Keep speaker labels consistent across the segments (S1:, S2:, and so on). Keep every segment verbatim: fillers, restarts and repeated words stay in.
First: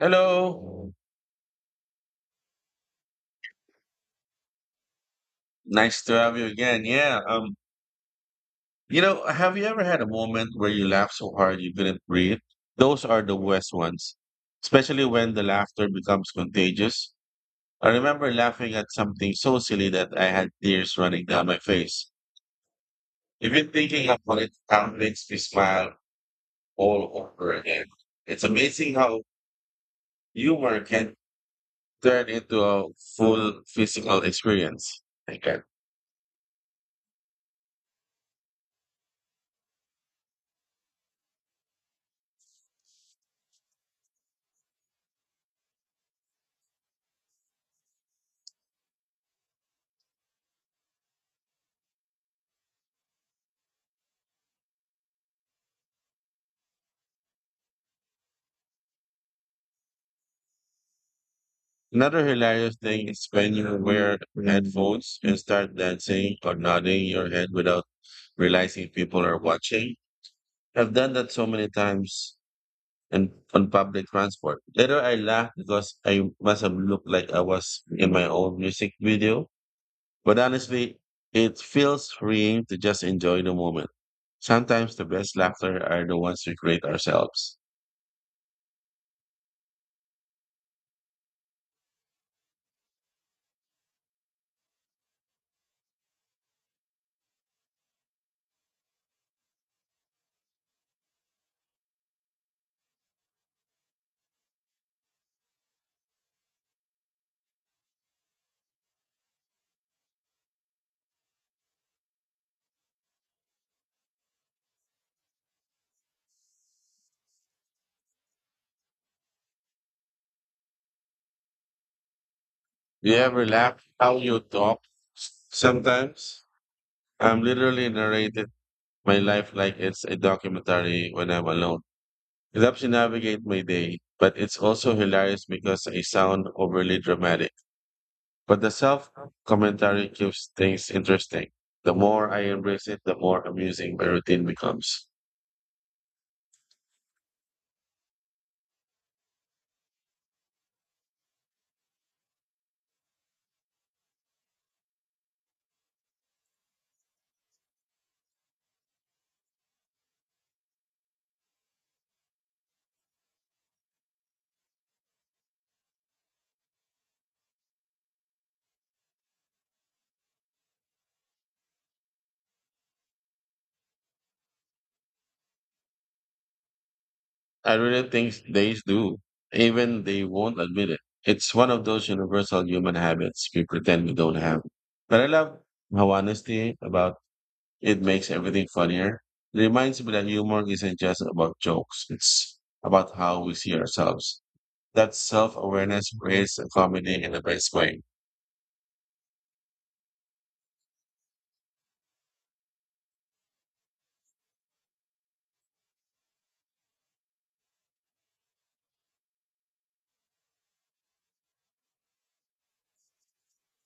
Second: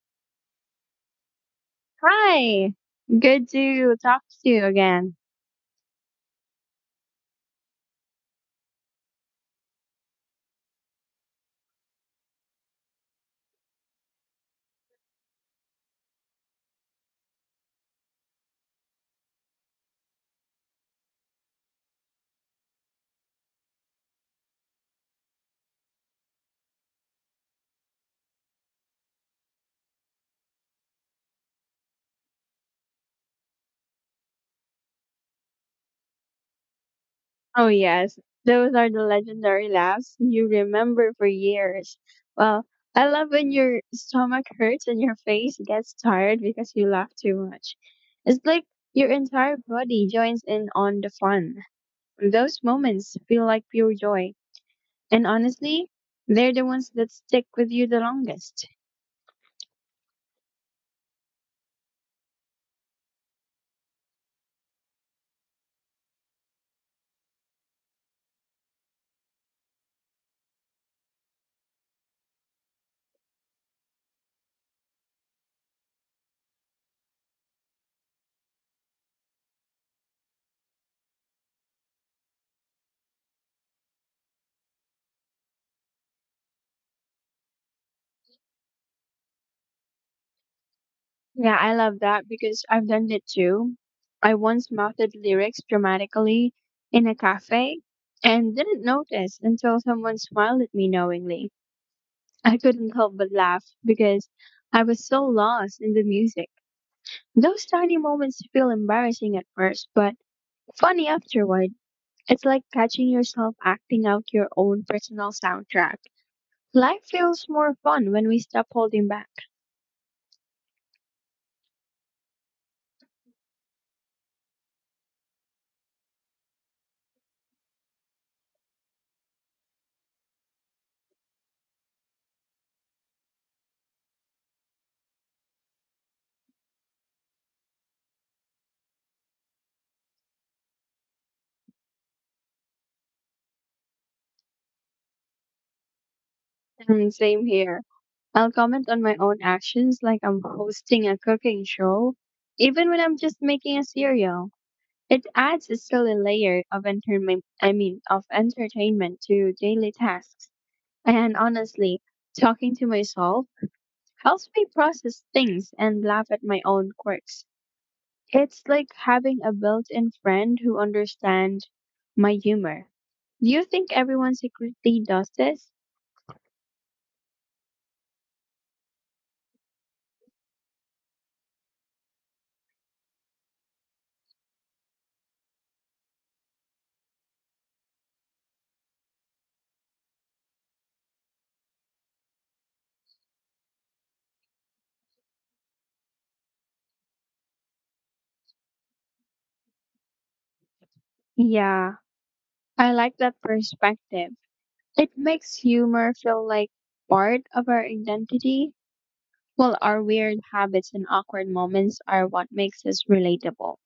S1: Hello.
S2: Hi, good to talk to you again.
S1: Nice to have you again. Yeah. Um, you know, have you ever had a moment where you laughed so hard you couldn't breathe? Those are the worst ones, especially when the laughter becomes contagious. I remember laughing at something so silly that I had tears running down my face. Even thinking about it now makes me smile all over again. It's amazing how humor can turn into a full physical experience. Thank you.
S2: Oh, yes, those are the legendary laughs you remember for years. Well, I love when your stomach hurts and your face gets tired because you laugh too much. It's like your entire body joins in on the fun. Those moments feel like pure joy. And honestly, they're the ones that stick with you the longest.
S1: Another hilarious thing is when you wear headphones and start dancing or nodding your head without realizing people are watching. I've done that so many times and on public transport. Later I laughed because I must have looked like I was in my own music video. But honestly, it feels freeing to just enjoy the moment. Sometimes the best laughter are the ones we create ourselves.
S2: Yeah, I love that because I've done it too. I once mouthed lyrics dramatically in a cafe and didn't notice until someone smiled at me knowingly. I couldn't help but laugh because I was so lost in the music. Those tiny moments feel embarrassing at first, but funny afterward. It's like catching yourself acting out your own personal soundtrack. Life feels more fun when we stop holding back.
S1: Do you ever laugh how you talk? Sometimes I'm literally narrating my life like it's a documentary when I'm alone. It helps me navigate my day, but it's also hilarious because I sound overly dramatic. But the self commentary keeps things interesting. The more I embrace it, the more amusing my routine becomes.
S2: And same here. I'll comment on my own actions like I'm hosting a cooking show, even when I'm just making a cereal. It adds a silly layer of entertainment, I mean, of entertainment to daily tasks. And honestly, talking to myself helps me process things and laugh at my own quirks. It's like having a built-in friend who understands my humor. Do you think everyone secretly does this?
S1: I really think they do, even they won't admit it. It's one of those universal human habits we pretend we don't have. But I love how honesty about It makes everything funnier. It reminds me that humor isn't just about jokes, it's about how we see ourselves. That self awareness creates a comedy in the best way.
S2: Yeah, I like that perspective. It makes humor feel like part of our identity, while our weird habits and awkward moments are what makes us relatable.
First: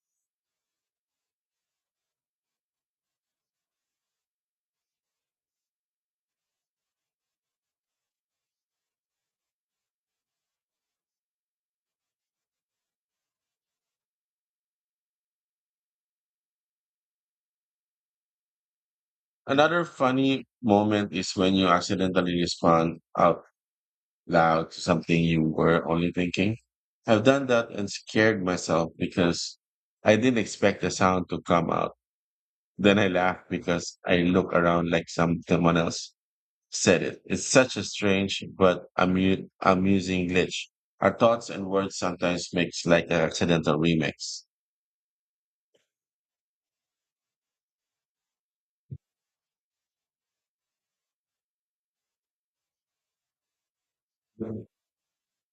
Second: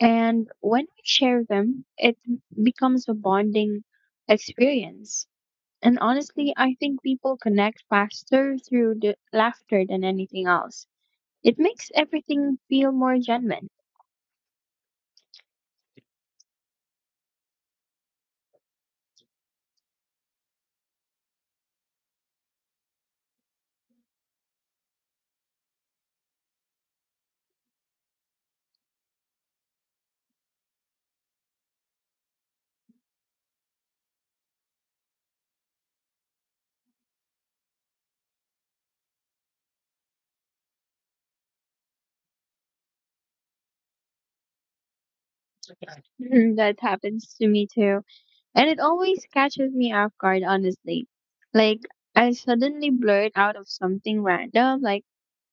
S2: And when we share them, it becomes a bonding experience. And honestly, I think people connect faster through the laughter than anything else. It makes everything feel more genuine.
S1: Another funny moment is when you accidentally respond out loud to something you were only thinking. I've done that and scared myself because I didn't expect the sound to come out. Then I laughed because I look around like some someone else said it. It's such a strange but amu- amusing glitch. Our thoughts and words sometimes mix like an accidental remix.
S2: That happens to me too. And it always catches me off guard, honestly. Like, I suddenly blurt out of something random, like,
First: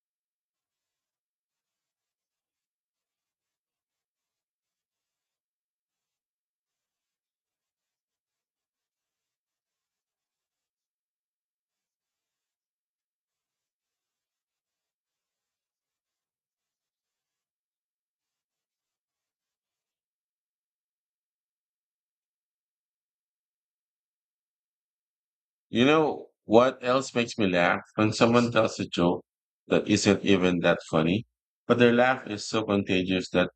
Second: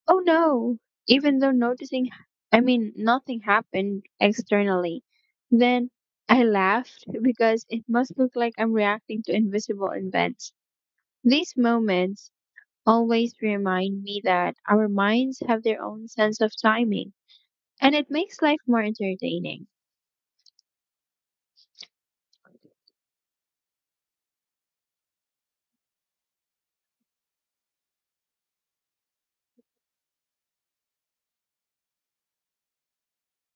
S2: oh no, even though noticing, I mean, nothing happened externally. Then I laughed because it must look like I'm reacting to invisible events. These moments always remind me that our minds have their own sense of timing, and it makes life more entertaining.
S1: You know what else makes me laugh? When someone tells a joke that isn't even that funny, but their laugh is so contagious that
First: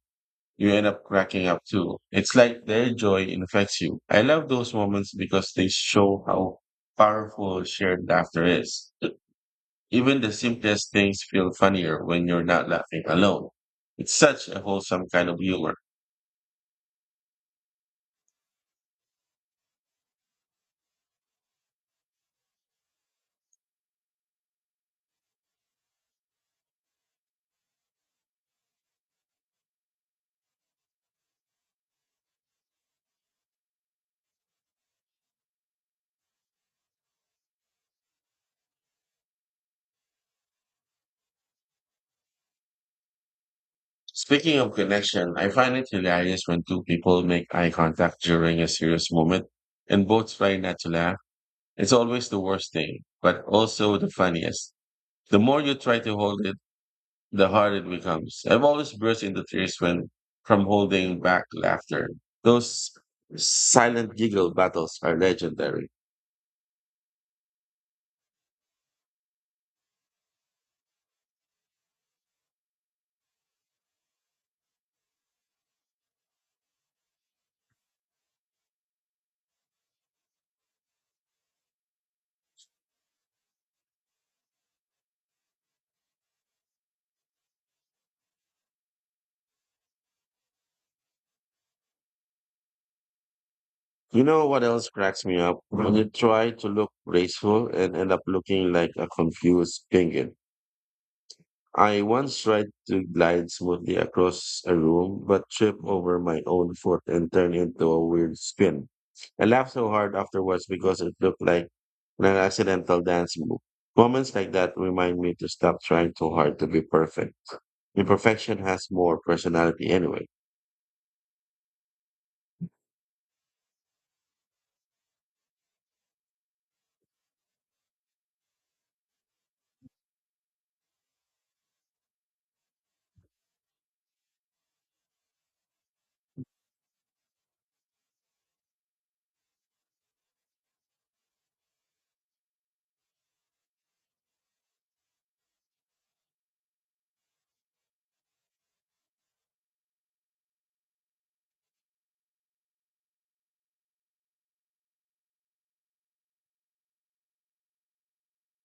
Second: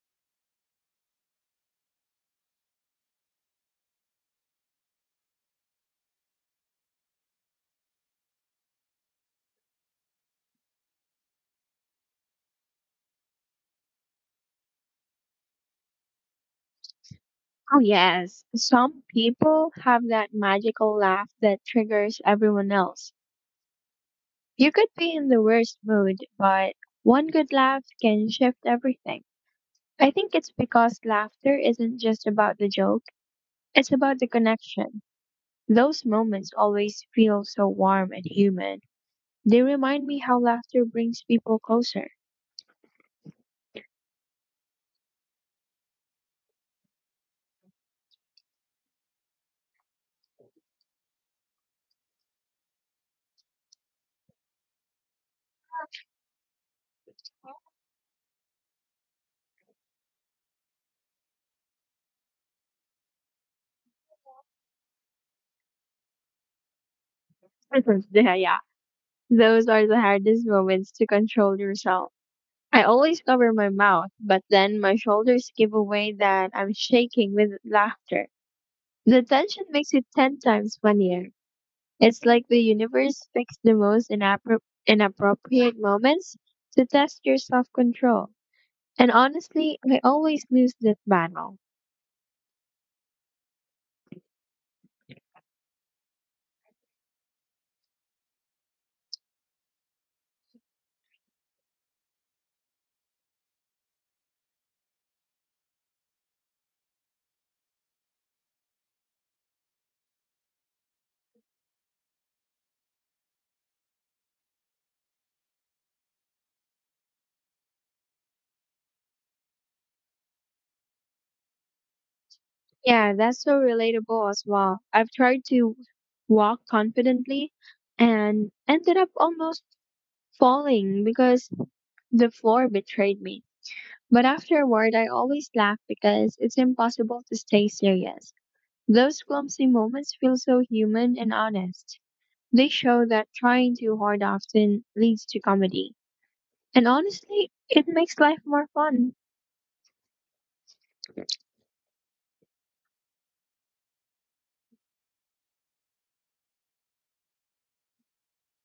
S1: you end up cracking up too. It's like their joy infects you. I love those moments because they show how powerful shared laughter is. Even the simplest things feel funnier when you're not laughing alone. It's such a wholesome kind of humor.
S2: Oh, yes. Some people have that magical laugh that triggers everyone else. You could be in the worst mood, but one good laugh can shift everything. I think it's because laughter isn't just about the joke, it's about the connection. Those moments always feel so warm and human. They remind me how laughter brings people closer.
S1: Speaking of connection, I find it hilarious when two people make eye contact during a serious moment and both try not to laugh. It's always the worst thing, but also the funniest. The more you try to hold it, the harder it becomes. I've always burst into tears when from holding back laughter. Those silent giggle battles are legendary.
S2: Yeah, yeah. Those are the hardest moments to control yourself. I always cover my mouth, but then my shoulders give away that I'm shaking with laughter. The tension makes it ten times funnier. It's like the universe picks the most inappro- inappropriate moments to test your self control. And honestly, I always lose that battle.
S1: You know what else cracks me up? When you try to look graceful and end up looking like a confused penguin. I once tried to glide smoothly across a room, but tripped over my own foot and turned into a weird spin. I laughed so hard afterwards because it looked like an accidental dance move. Moments like that remind me to stop trying too hard to be perfect. Imperfection has more personality anyway.
S2: Yeah, that's so relatable as well. I've tried to walk confidently and ended up almost falling because the floor betrayed me. But afterward, I always laugh because it's impossible to stay serious. Those clumsy moments feel so human and honest. They show that trying too hard often leads to comedy. And honestly, it makes life more fun.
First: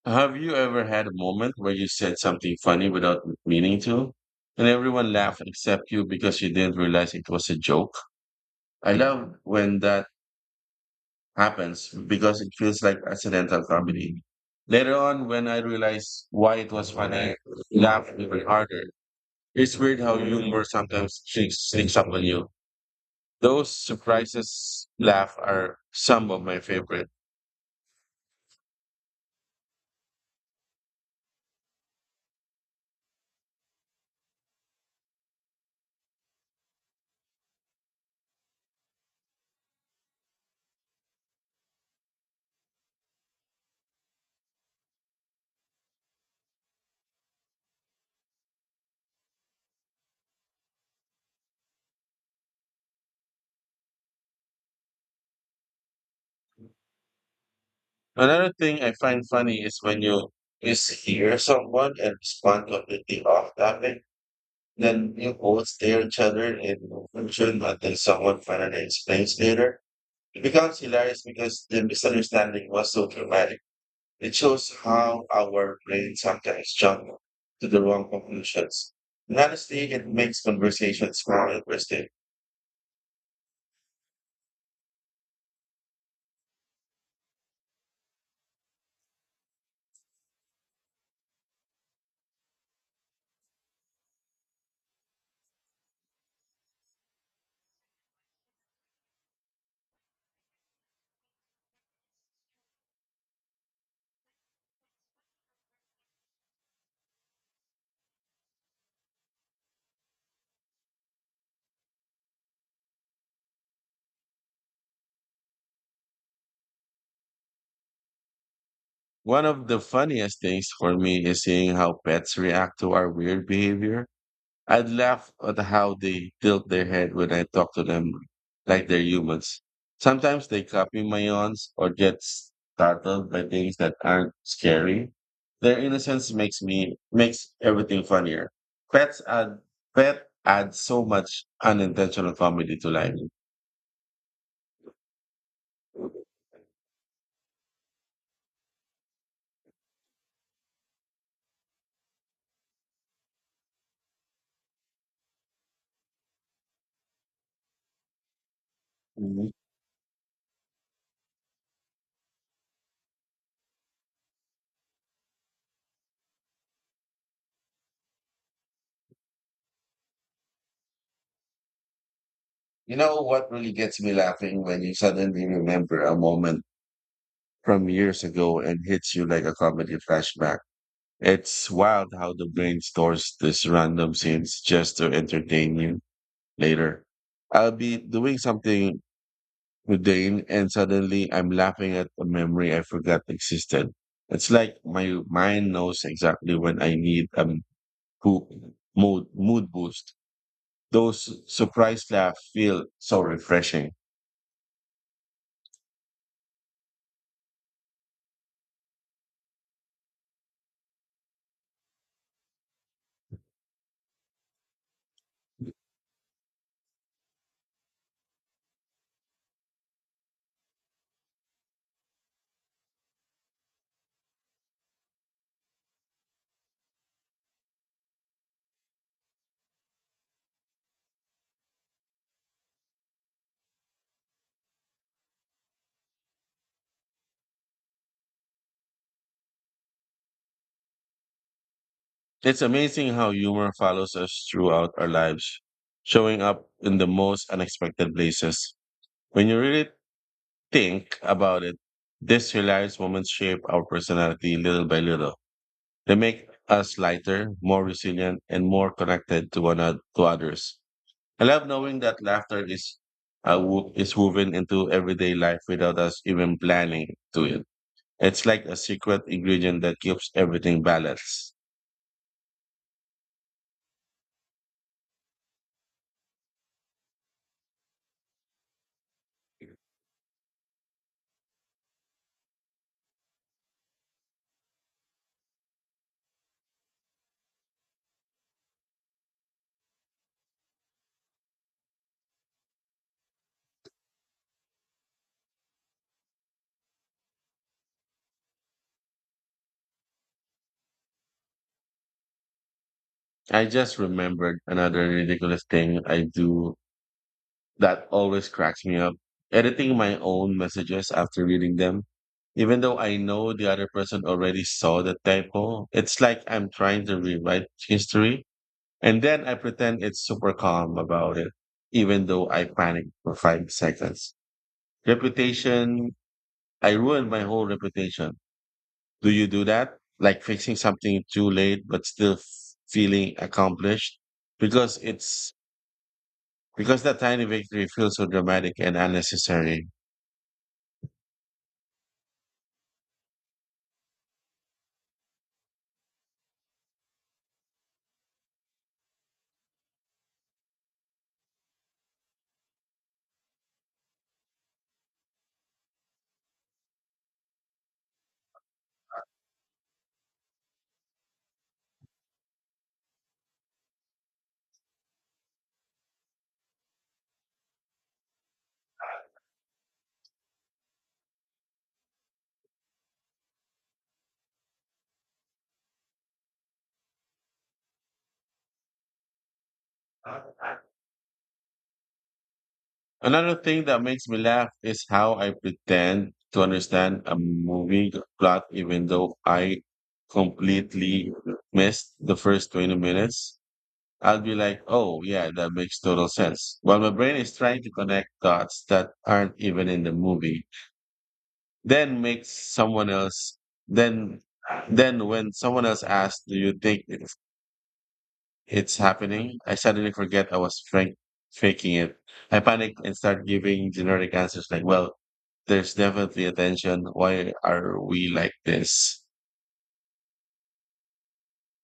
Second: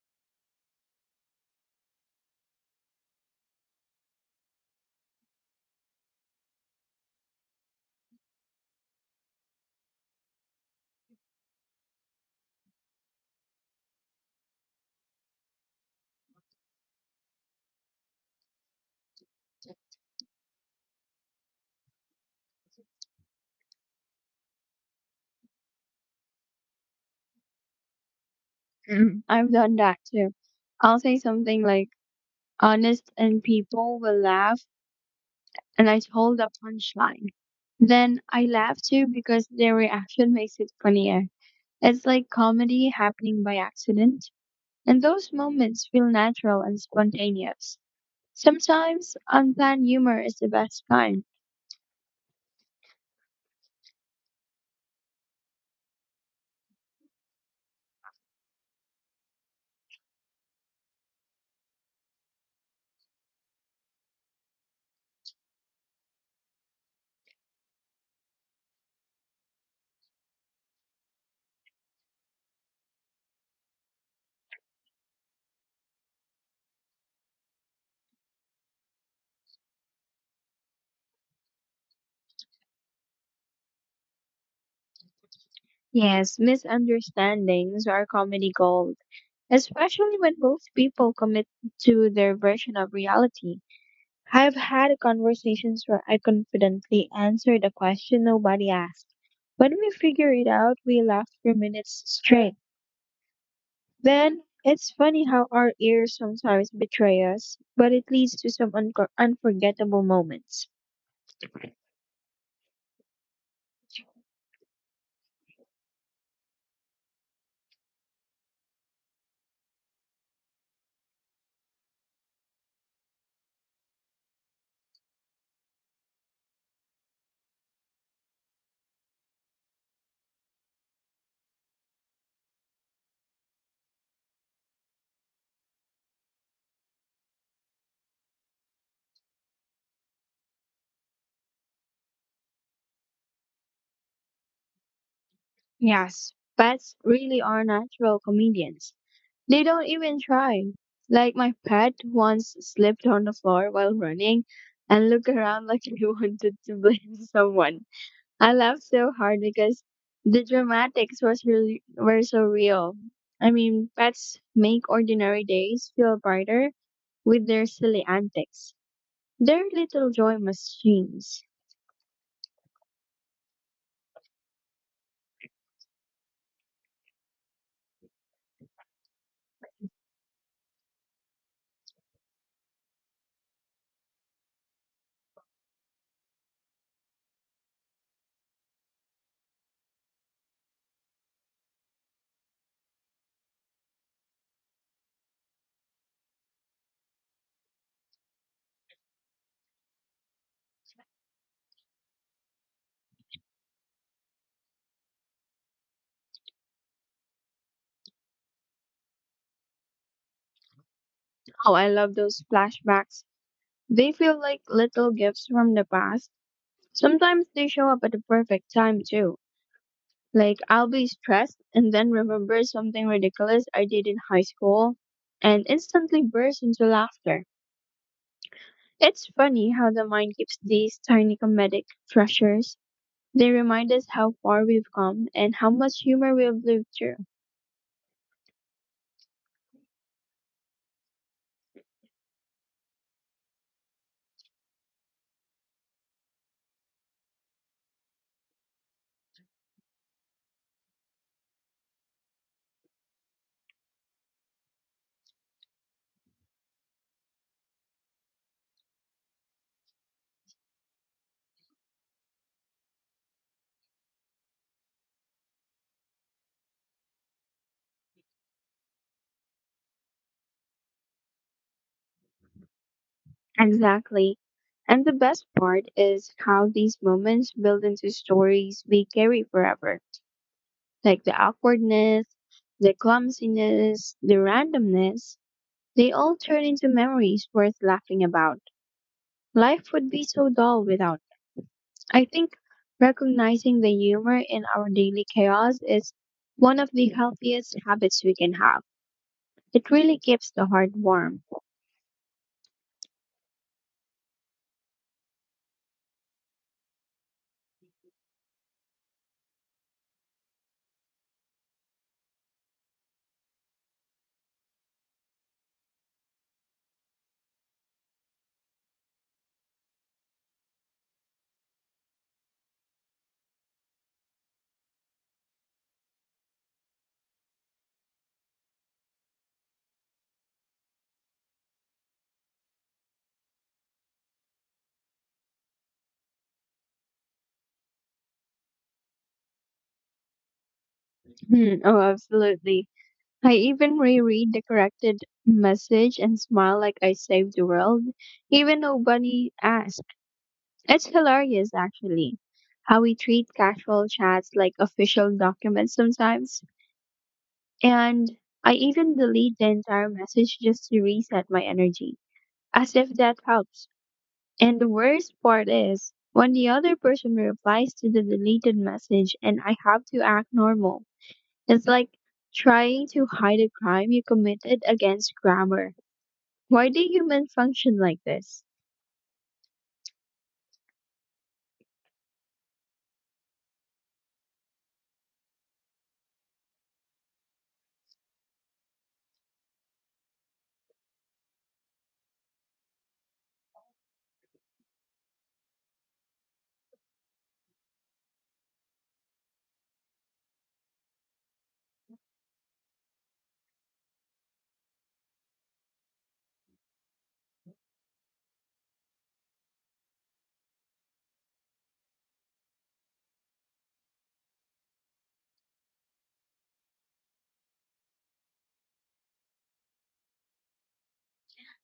S1: Have you ever had a moment where you said something funny without meaning to? And everyone laughed except you because you didn't realize it was a joke? I love when that happens because it feels like accidental comedy. Later on, when I realized why it was funny, I laughed even harder. It's weird how humor sometimes sneaks sneaks up on you. Those surprises laugh are some of my favorite.
S2: I've done that too. I'll say something like honest and people will laugh and I hold a punchline. Then I laugh too because their reaction makes it funnier. It's like comedy happening by accident. And those moments feel natural and spontaneous. Sometimes unplanned humor is the best kind.
S1: Another thing I find funny is when you mishear someone and respond completely off topic, then you both stare at each other in confusion until someone finally explains later. It becomes hilarious because the misunderstanding was so dramatic. It shows how our brains sometimes jump to the wrong conclusions. And honestly, it makes conversations more interesting.
S2: Yes, misunderstandings are comedy gold, especially when both people commit to their version of reality. I've had conversations where I confidently answered a question nobody asked. When we figure it out, we laugh for minutes straight. Then it's funny how our ears sometimes betray us, but it leads to some unco unforgettable moments.
S1: One of the funniest things for me is seeing how pets react to our weird behavior. I laugh at how they tilt their head when I talk to them like they're humans. Sometimes they copy my yawns or get startled by things that aren't scary. Their innocence makes me makes everything funnier. Pets add Pet adds so much unintentional comedy to life.
S2: Yes, pets really are natural comedians. They don't even try. Like my pet once slipped on the floor while running and looked around like he wanted to blame someone. I laughed so hard
S1: Mhm.
S2: because the dramatics was really were so real. I mean, pets make ordinary days feel brighter with their silly antics. They're little joy machines.
S1: You know what really gets me laughing when you suddenly remember a moment from years ago and hits you like a comedy flashback. It's wild how the brain stores these random scenes just to entertain you later. I'll be doing something mundane and suddenly I'm laughing at a memory I forgot existed. It's like my mind knows exactly when I need a poop mood, mood boost. Those surprise laughs feel so refreshing.
S2: Oh, I love those flashbacks. They feel like little gifts from the past. Sometimes they show up at the perfect time too. Like I'll be stressed and then remember something ridiculous I did in high school and instantly burst into laughter. It's funny how the mind keeps these tiny comedic treasures. They remind us how far we've come and how much humor we've lived through.
S1: It's amazing how humor follows us throughout our lives, showing up in the most unexpected places. When you really think about it, these hilarious moments shape our personality little by little. They make us lighter, more resilient, and more connected to one another, to others. I love knowing that laughter is uh, wo- is woven into everyday life without us even planning to it. It's like a secret ingredient that keeps everything balanced.
S2: Exactly. And the best part is how these moments build into stories we carry forever. Like the awkwardness, the clumsiness, the randomness, they all turn into memories worth laughing about. Life would be so dull without it. I think recognizing the humor in our daily chaos is one of the healthiest habits we can have. It really keeps the heart warm.
S1: I just remembered another ridiculous thing I do that always cracks me up. Editing my own messages after reading them, even though I know the other person already saw the typo. It's like I'm trying to rewrite history, and then I pretend it's super calm about it, even though I panic for five seconds. Reputation, I ruined my whole reputation. Do you do that? Like fixing something too late, but still f- feeling accomplished? because it's Because that tiny victory feels so dramatic and unnecessary.
S2: Hmm, oh, absolutely. I even reread the corrected message and smile like I saved the world, even nobody asked. It's hilarious, actually, how we treat casual chats like official documents sometimes. And I even delete the entire message just to reset my energy, as if that helps. And the worst part is when the other person replies to the deleted message and I have to act normal. It's like trying to hide a crime you committed against grammar. Why do humans function like this?
S1: Another thing that makes me laugh is how I pretend to understand a movie plot even though I completely missed the first twenty minutes. I'll be like, oh, yeah, that makes total sense. While my brain is trying to connect dots that aren't even in the movie, then makes someone else, then, then when someone else asks, do you think it's, it's happening? I suddenly forget I was frank, faking it. I panic and start giving generic answers like, well, there's definitely attention. Why are we like this?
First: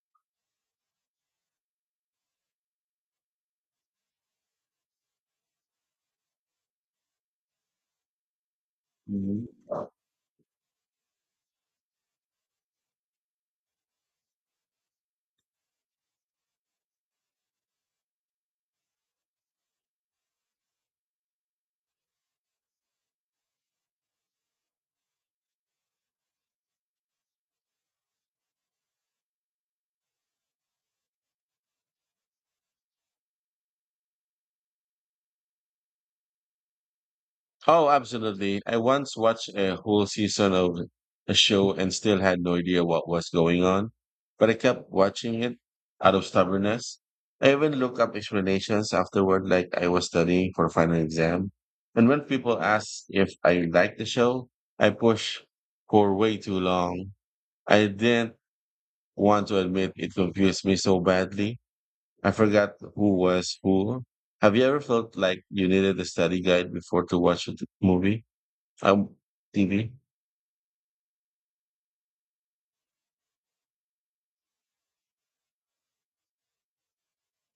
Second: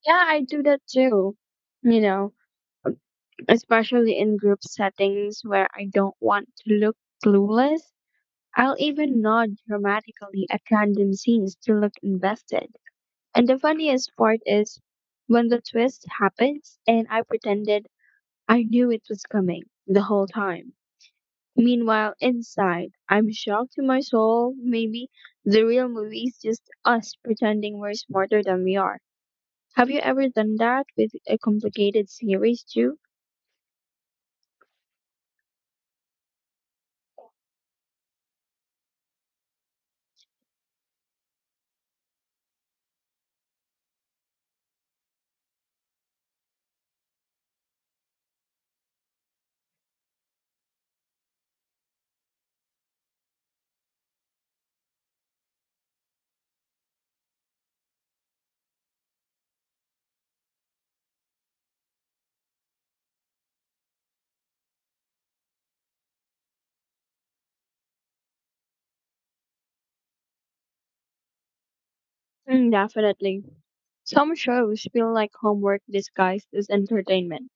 S2: Yeah, I do that too. You know, especially in group settings where I don't want to look clueless. I'll even nod dramatically at random scenes to look invested. And the funniest part is when the twist happens and I pretended I knew it was coming the whole time. Meanwhile, inside, I'm shocked to my soul. Maybe the real movie is just us pretending we're smarter than we are. Have you ever done that with a complicated series too?
S1: Oh, absolutely. I once watched a whole season of a show and still had no idea what was going on, but I kept watching it out of stubbornness. I even looked up explanations afterward, like I was studying for a final exam. And when people asked if I liked the show, I pushed for way too long. I didn't want to admit it confused me so badly. I forgot who was who. Have you ever felt like you needed a study guide before to watch a t- movie? Um, T V.
S2: Mm, definitely. Some shows feel like homework disguised as entertainment.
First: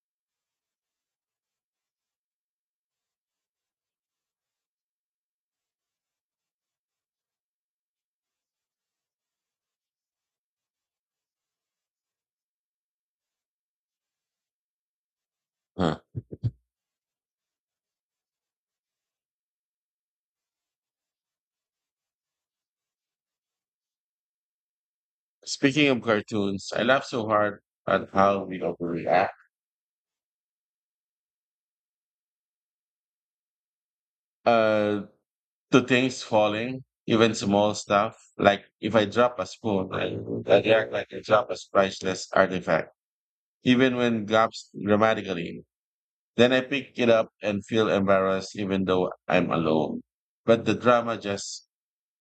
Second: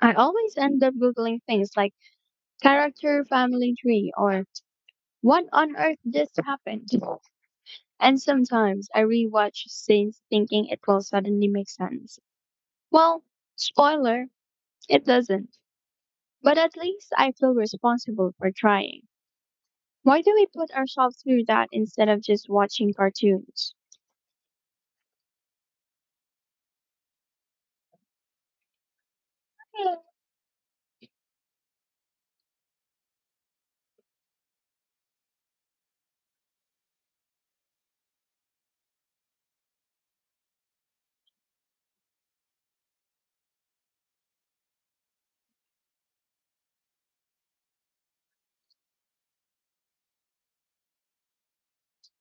S2: I always end up Googling things like character family tree or what on earth just happened. And sometimes I rewatch scenes thinking it will suddenly make sense. Well, spoiler, it doesn't.
S1: Huh.
S2: But at least I feel responsible for trying. Why do we put ourselves through that instead of just watching cartoons?
S1: Speaking of cartoons, I laugh so hard at how we overreact uh, to things falling, even small stuff. Like if I drop a spoon, I, I react like I drop a priceless artifact, even when gaps dramatically. Then I pick it up and feel embarrassed, even though I'm alone. But the drama just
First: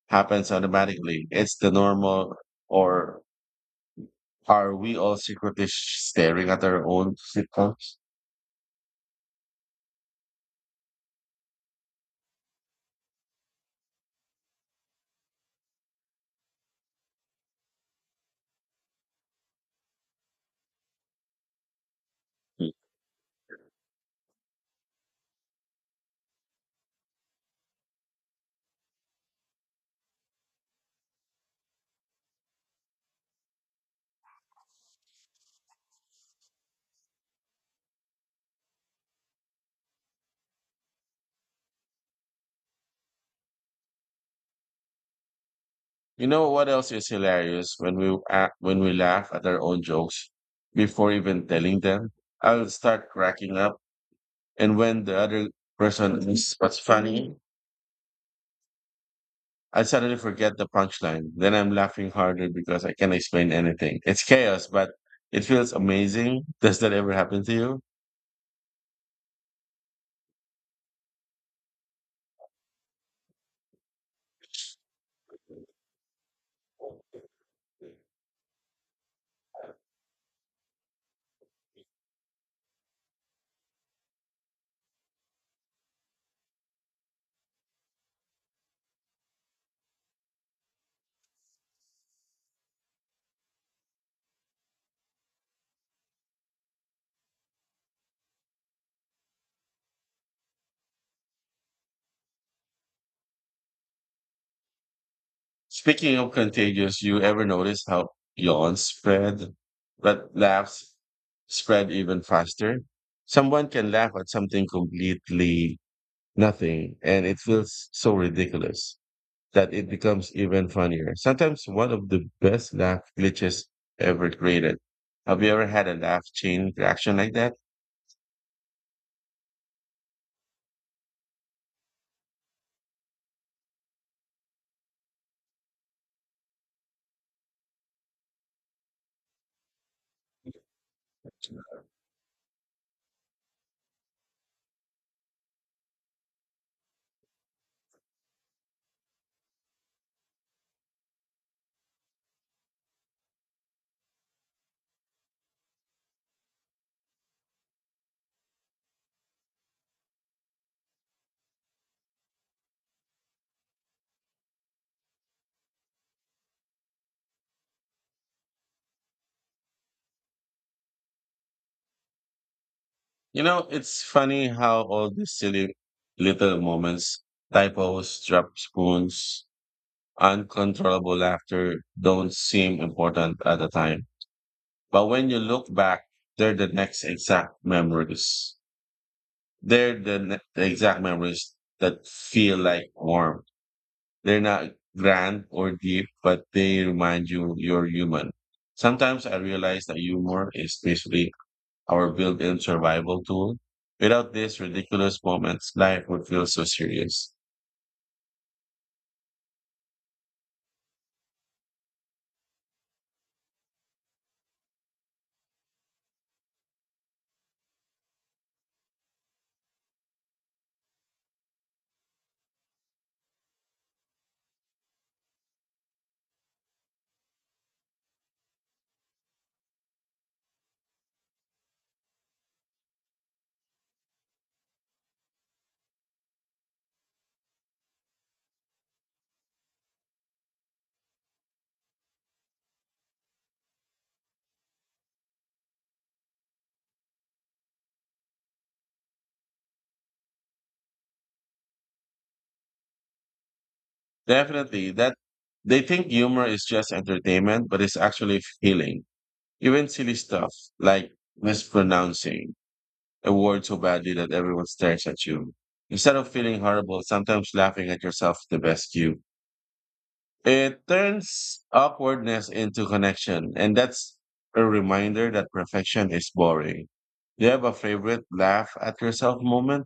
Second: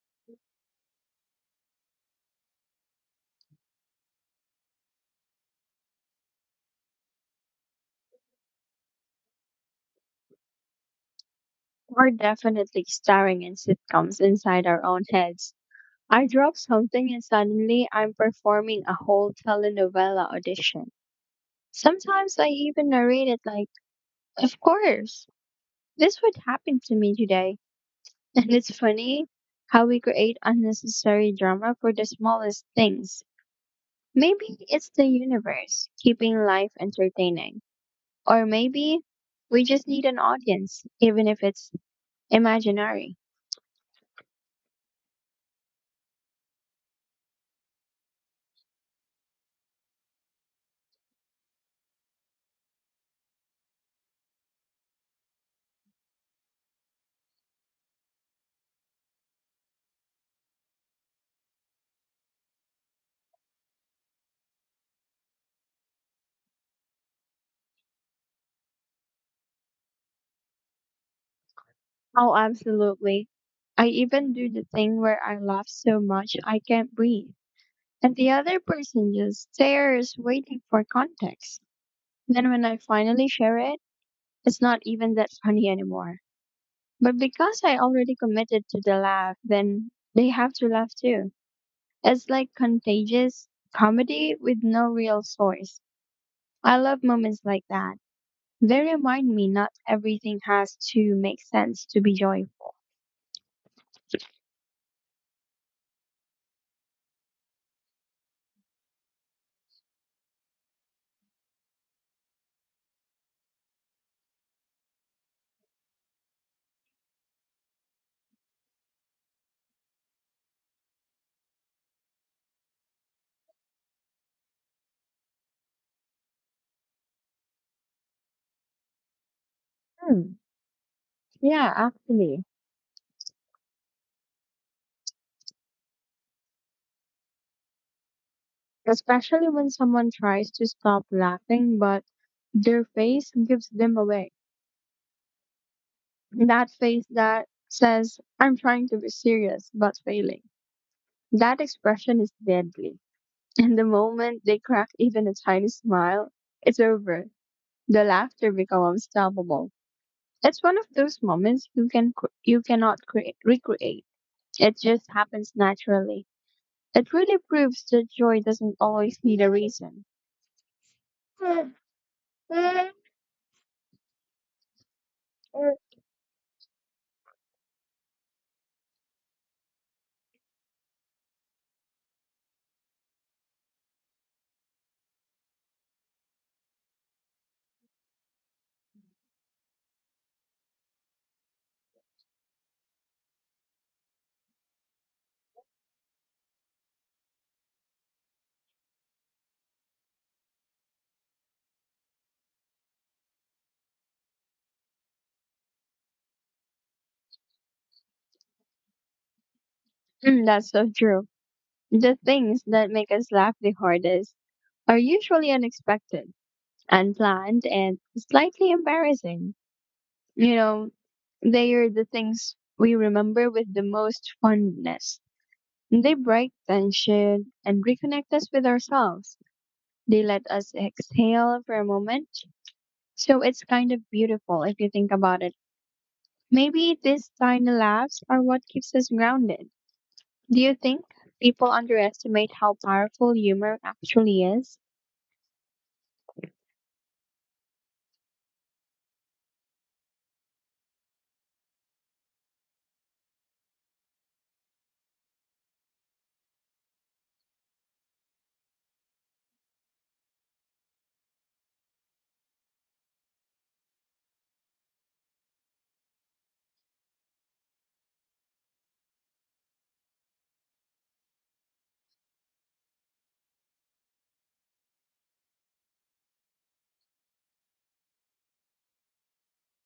S1: happens automatically. It's the normal, or are we all secretly staring at our own sitcoms?
S2: We're definitely starring in sitcoms inside our own heads. I drop something and suddenly I'm performing a whole telenovela audition. Sometimes I even narrate it like, of course, this would happen to me today. And it's funny how we create unnecessary drama for the smallest things. Maybe it's the universe keeping life entertaining. Or maybe we just need an audience, even if it's imaginary.
S1: You know what else is hilarious when we act, when we laugh at our own jokes before even telling them? I'll start cracking up, and when the other person asks what's funny, I suddenly forget the punchline. Then I'm laughing harder because I can't explain anything. It's chaos, but it feels amazing. Does that ever happen to you?
S2: Oh, absolutely. I even do the thing where I laugh so much I can't breathe. And the other person just stares, waiting for context. Then when I finally share it, it's not even that funny anymore. But because I already committed to the laugh, then they have to laugh too. It's like contagious comedy with no real source. I love moments like that. They remind me not everything has to make sense to be joyful.
S1: Speaking of contagious, you ever notice how yawns spread, but laughs spread even faster? Someone can laugh at something completely nothing and it feels so ridiculous that it becomes even funnier. Sometimes one of the best laugh glitches ever created. Have you ever had a laugh chain reaction like that?
S2: Hmm. Yeah, actually. Especially when someone tries to stop laughing, but their face gives them away. That face that says, I'm trying to be serious, but failing. That expression is deadly. And the moment they crack even a tiny smile, it's over. The laughter becomes unstoppable. It's one of those moments you can cr- you cannot create, recreate. It just happens naturally. It really proves that joy doesn't always need a reason.
S1: You know, it's funny how all these silly little moments, typos, dropped spoons, uncontrollable laughter, don't seem important at the time. But when you look back, they're the next exact memories. They're the, ne- the exact memories that feel like warm. They're not grand or deep, but they remind you you're human. Sometimes I realize that humor is basically our built-in survival tool. Without these ridiculous moments, life would feel so serious.
S2: Mm, that's so true. The things that make us laugh the hardest are usually unexpected, unplanned, and slightly embarrassing. You know, they are the things we remember with the most fondness. They break tension and reconnect us with ourselves. They let us exhale for a moment. So it's kind of beautiful if you think about it. Maybe these tiny laughs are what keeps us grounded. Do you think people underestimate how powerful humor actually is?
S1: Definitely, that they think humor is just entertainment, but it's actually healing. Even silly stuff like mispronouncing a word so badly that everyone stares at you. Instead of feeling horrible, sometimes laughing at yourself is the best cue. It turns awkwardness into connection, and that's a reminder that perfection is boring. Do you have a favorite laugh at yourself moment?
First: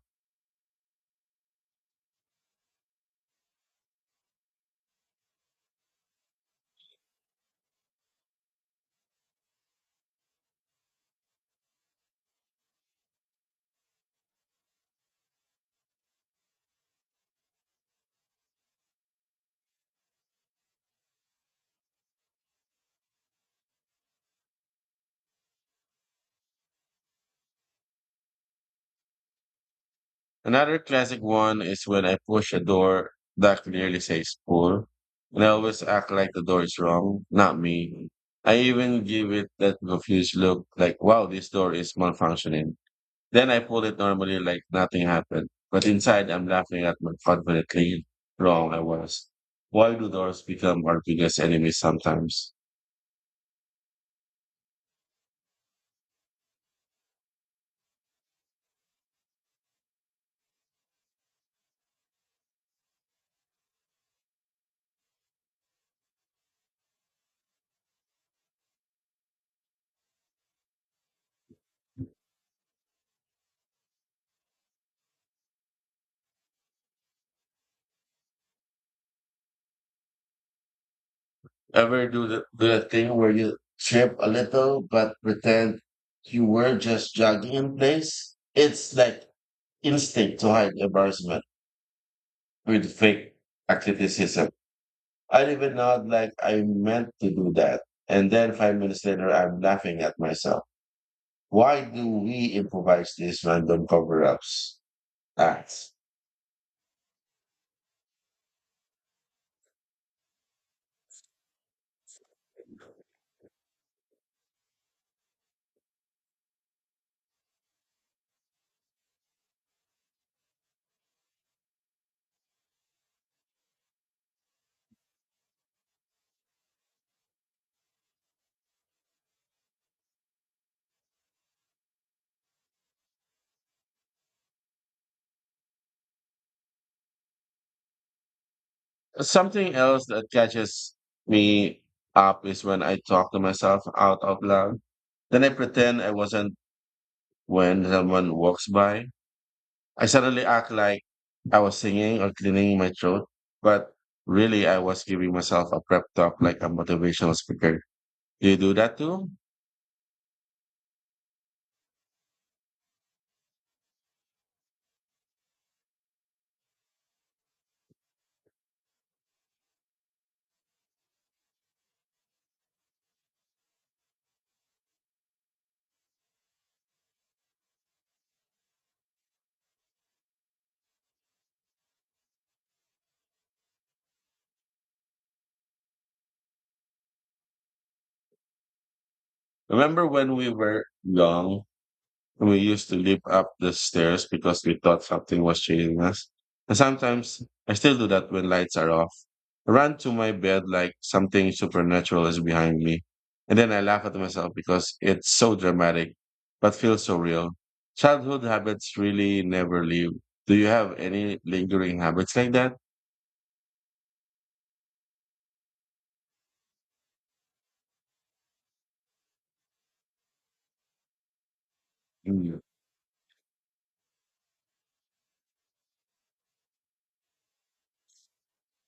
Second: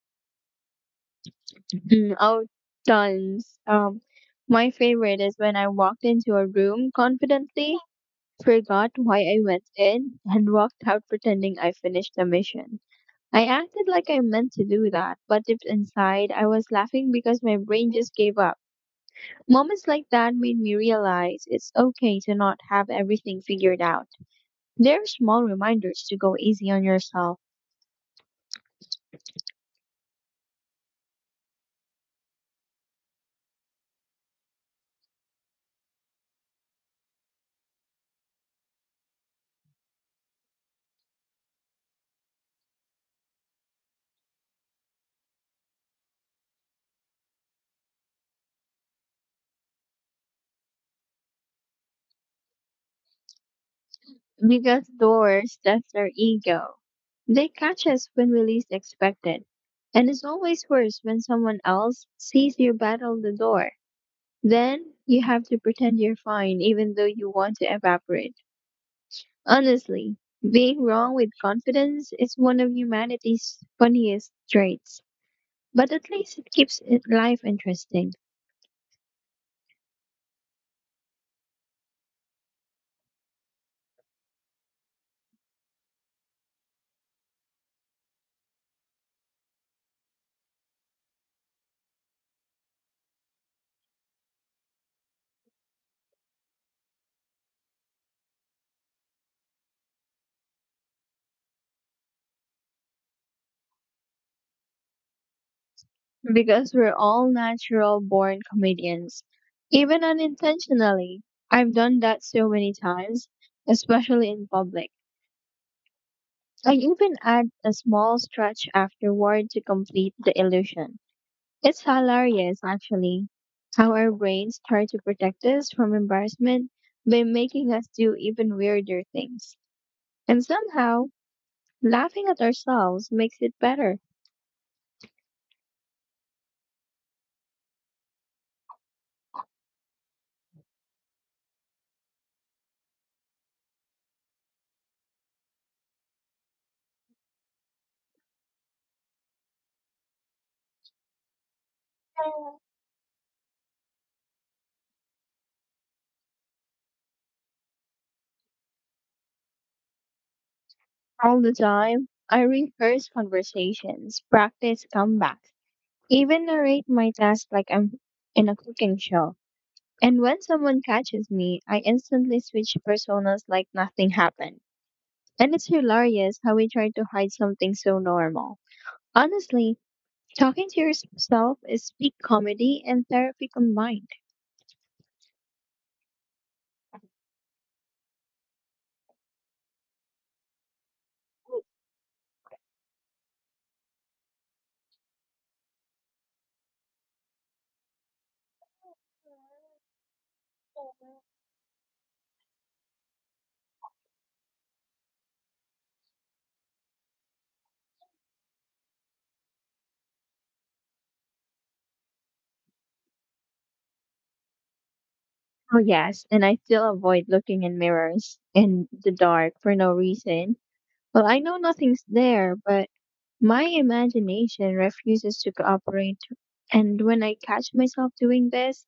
S2: Mm, oh, Tons. Um, my favorite is when I walked into a room confidently forgot why I went in and walked out pretending I finished the mission. I acted like I meant to do that, but deep inside, I was laughing because my brain just gave up. Moments like that made me realize it's okay to not have everything figured out. They're small reminders to go easy on yourself
S1: Another classic one is when I push a door that clearly says pull, and I always act like the door is wrong, not me. I even give it that confused look, like, wow, this door is malfunctioning. Then I pull it normally, like nothing happened. But inside, I'm laughing at how confidently wrong I was. Why do doors become our biggest enemies sometimes?
S2: because doors, that's our ego. They catch us when we least expect it. And it's always worse when someone else sees you battle the door. Then you have to pretend you're fine even though you want to evaporate. Honestly, being wrong with confidence is one of humanity's funniest traits. But at least it keeps it life interesting
S1: Ever do the, do the thing where you trip a little but pretend you were just jogging in place? It's like instinct to hide embarrassment with fake uh, criticism. I even nod like I meant to do that. And then five minutes later, I'm laughing at myself. Why do we improvise these random cover ups acts?
S2: because we're all natural born comedians, even unintentionally. I've done that so many times, especially in public. I even add a small stretch afterward to complete the illusion. It's hilarious, actually, how our brains try to protect us from embarrassment by making us do even weirder things. And somehow, laughing at ourselves makes it better.
S1: Something else that catches me up is when I talk to myself out out loud. Then I pretend I wasn't when someone walks by. I suddenly act like I was singing or cleaning my throat, but really I was giving myself a prep talk like a motivational speaker. Do you do that too?
S2: All the time, I rehearse conversations, practice comebacks, even narrate my task like I'm in a cooking show. And when someone catches me, I instantly switch personas like nothing happened. And it's hilarious how we try to hide something so normal. Honestly, talking to yourself is peak comedy and therapy combined.
S1: Remember when we were young. We used to leap up the stairs because we thought something was chasing us. And sometimes I still do that when lights are off. I run to my bed like something supernatural is behind me. And then I laugh at myself because it's so dramatic, but feels so real. Childhood habits really never leave. Do you have any lingering habits like that?
S2: Oh yes, and I still avoid looking in mirrors in the dark for no reason. Well, I know nothing's there,
S1: Mm,
S2: but my imagination refuses to cooperate. And when I catch myself doing this,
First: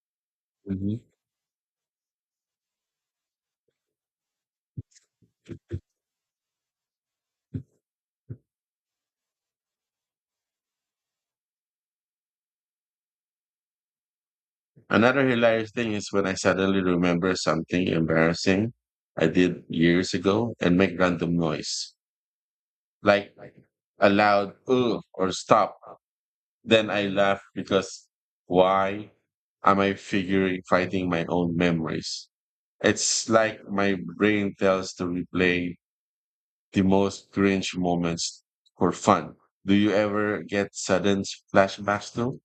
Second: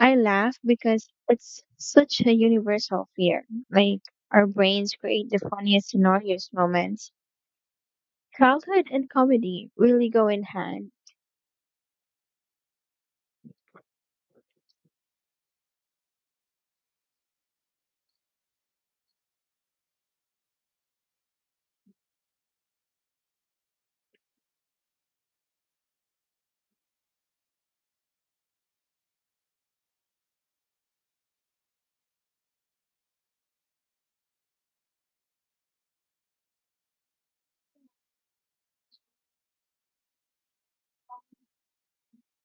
S2: I laugh
S1: mhm.
S2: because it's such a universal fear. Like our brains create the funniest scenarios moments. Childhood and comedy really go in hand.
S1: Another hilarious thing is when I suddenly remember something embarrassing I did years ago and make random noise. Like a loud ugh or stop. Then I laugh because why am I figuring fighting my own memories? It's like my brain tells to replay the most cringe moments for fun. Do you ever get sudden flashbacks too?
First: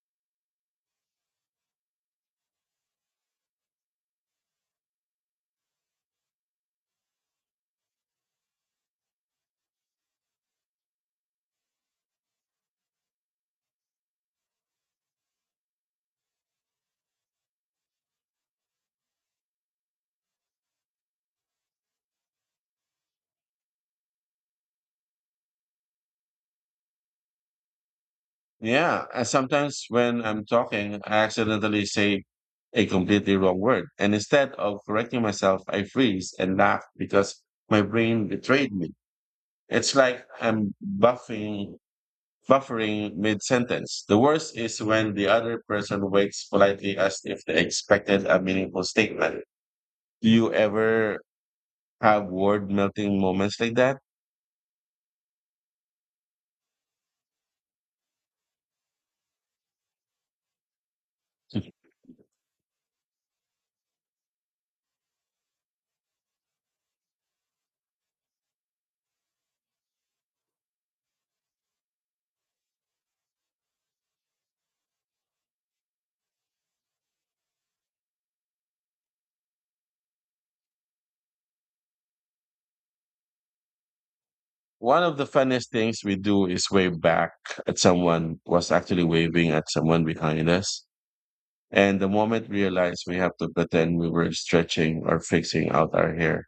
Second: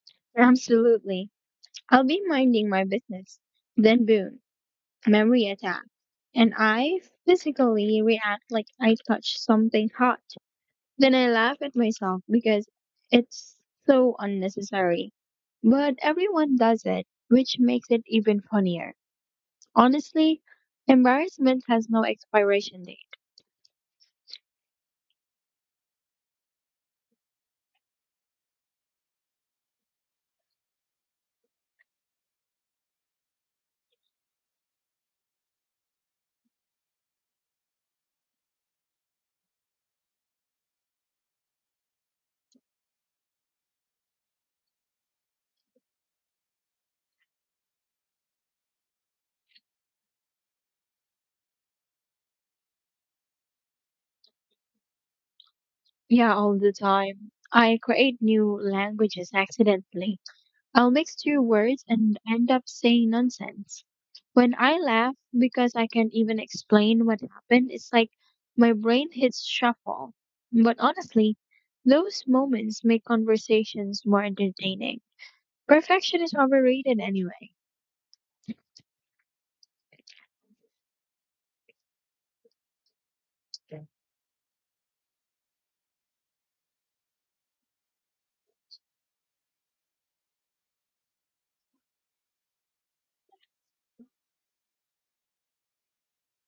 S2: Absolutely. I'll be minding my business. Then boom, memory attack. And I physically react like I touched something hot. Then I laugh at myself because it's so unnecessary. But everyone does it, which makes it even funnier. Honestly, embarrassment has no expiration date.
S1: Yeah, and sometimes when I'm talking, I accidentally say a completely wrong word. And instead of correcting myself, I freeze and laugh because my brain betrayed me. It's like I'm buffing, buffering mid sentence. The worst is when the other person waits politely as if they expected a meaningful statement. Do you ever have word melting moments like that?
S2: Yeah, all the time. I create new languages accidentally. I'll mix two words and end up saying nonsense. When I laugh because I can't even explain what happened, it's like my brain hits shuffle. But honestly, those moments make conversations more entertaining. Perfection is overrated anyway.
S1: One of the funniest things we do is wave back at someone was actually waving at someone behind us. And the moment we realize we have to pretend we were stretching or fixing out our hair.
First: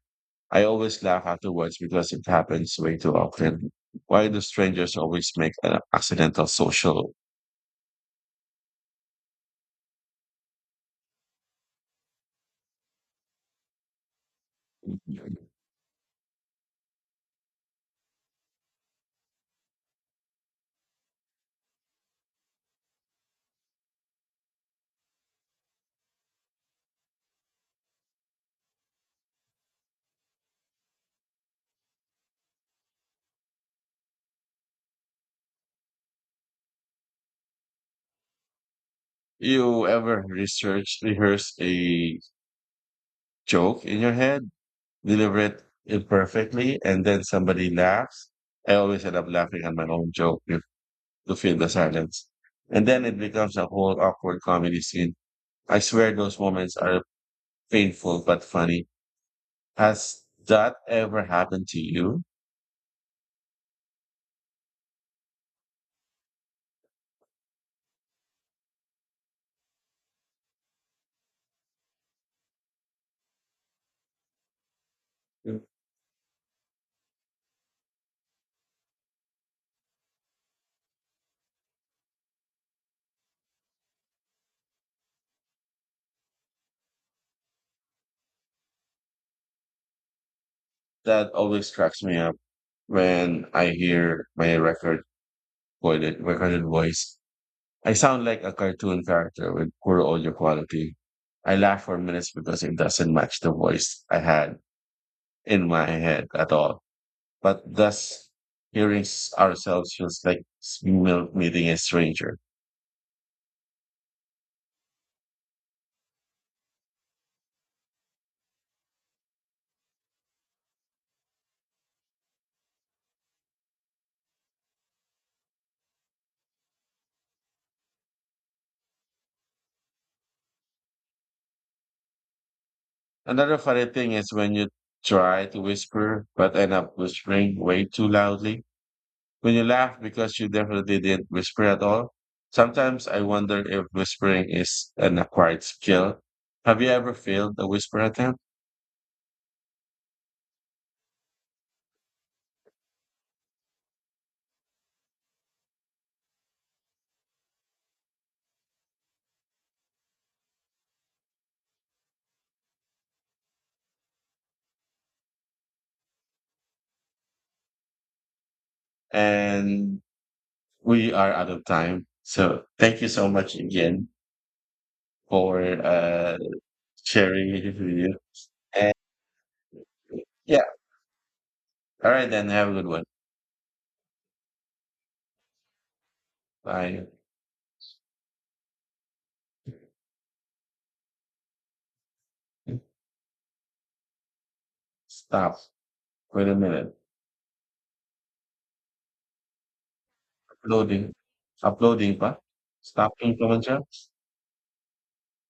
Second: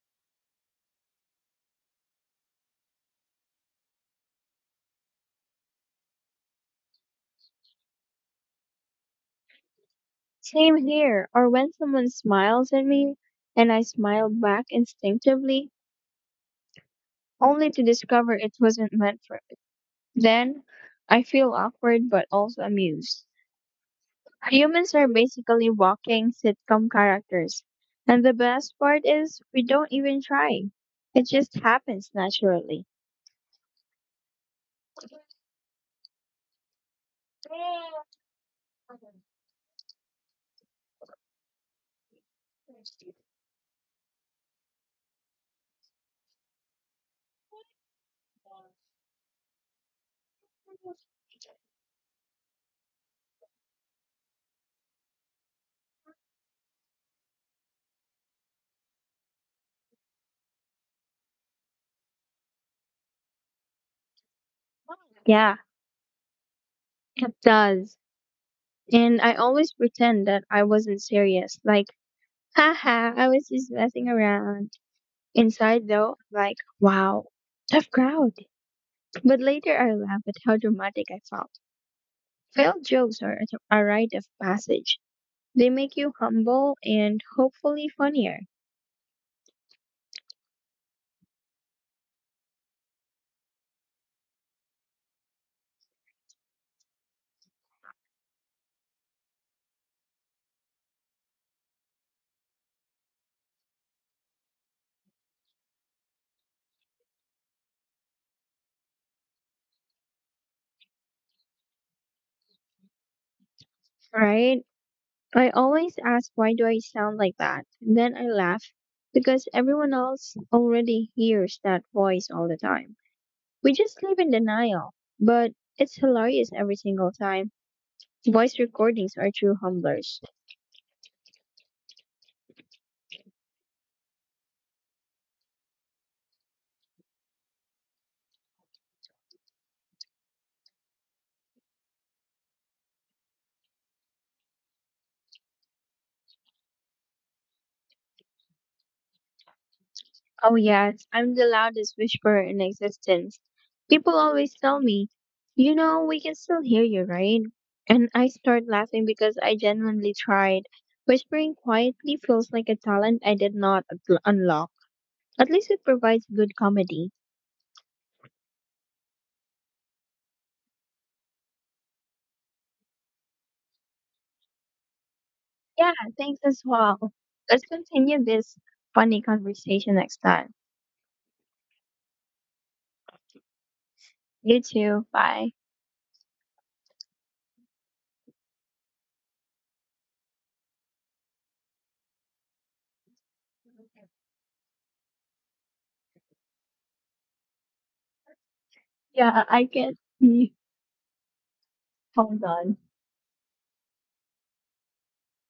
S1: I always laugh afterwards because it happens way too often. Why do strangers always make an accidental social?
S2: Same here, or when someone smiles at me and I smile back instinctively, only to discover it wasn't meant for me. Then I feel awkward but also amused. Humans are basically walking sitcom characters. And the best part is, we don't even try. It just happens naturally.
S1: You ever research, rehearse a joke in your head, deliver it imperfectly, and then somebody laughs? I always end up laughing at my own joke to to fill the silence. And then it becomes a whole awkward comedy scene. I swear those moments are painful but funny. Has that ever happened to you?
S2: Yeah, it does. And I always pretend that I wasn't serious. Like, haha, I was just messing around. Inside, though, I'm like, wow, tough crowd. But later I laugh at how dramatic I felt. Failed jokes are a a rite of passage. They make you humble and hopefully funnier.
S1: That always cracks me up when I hear my record recorded, recorded voice. I sound like a cartoon character with poor audio quality. I laugh for minutes because it doesn't match the voice I had in my head at all. But thus, hearing s- ourselves feels like s- mil- meeting a stranger.
S2: Right? I always ask why do I sound like that? Then I laugh because everyone else already hears that voice all the time. We just live in denial, but it's hilarious every single time. Voice recordings are true humblers.
S1: Another funny thing is when you try to whisper but end up whispering way too loudly. When you laugh because you definitely didn't whisper at all. Sometimes I wonder if whispering is an acquired skill. Have you ever failed a whisper attempt?
S2: Oh yes, I'm the loudest whisperer in existence. People always tell me, you know, we can still hear you, right? And I start laughing because I genuinely tried. Whispering quietly feels like a talent I did not unlo- unlock. At least it provides good comedy.
S1: And we are out of time. So thank you so much again for
S2: Yeah,
S1: uh,
S2: thanks as well.
S1: sharing
S2: Let's
S1: it with you.
S2: continue this
S1: And
S2: funny conversation next time.
S1: yeah, all right then. Have a good one.
S2: You too. Bye.
S1: Bye. Stop. Wait a minute.
S2: Yeah, I can be.
S1: Uploading. Uploading pa?
S2: Hold on.
S1: Stopping pa man siya?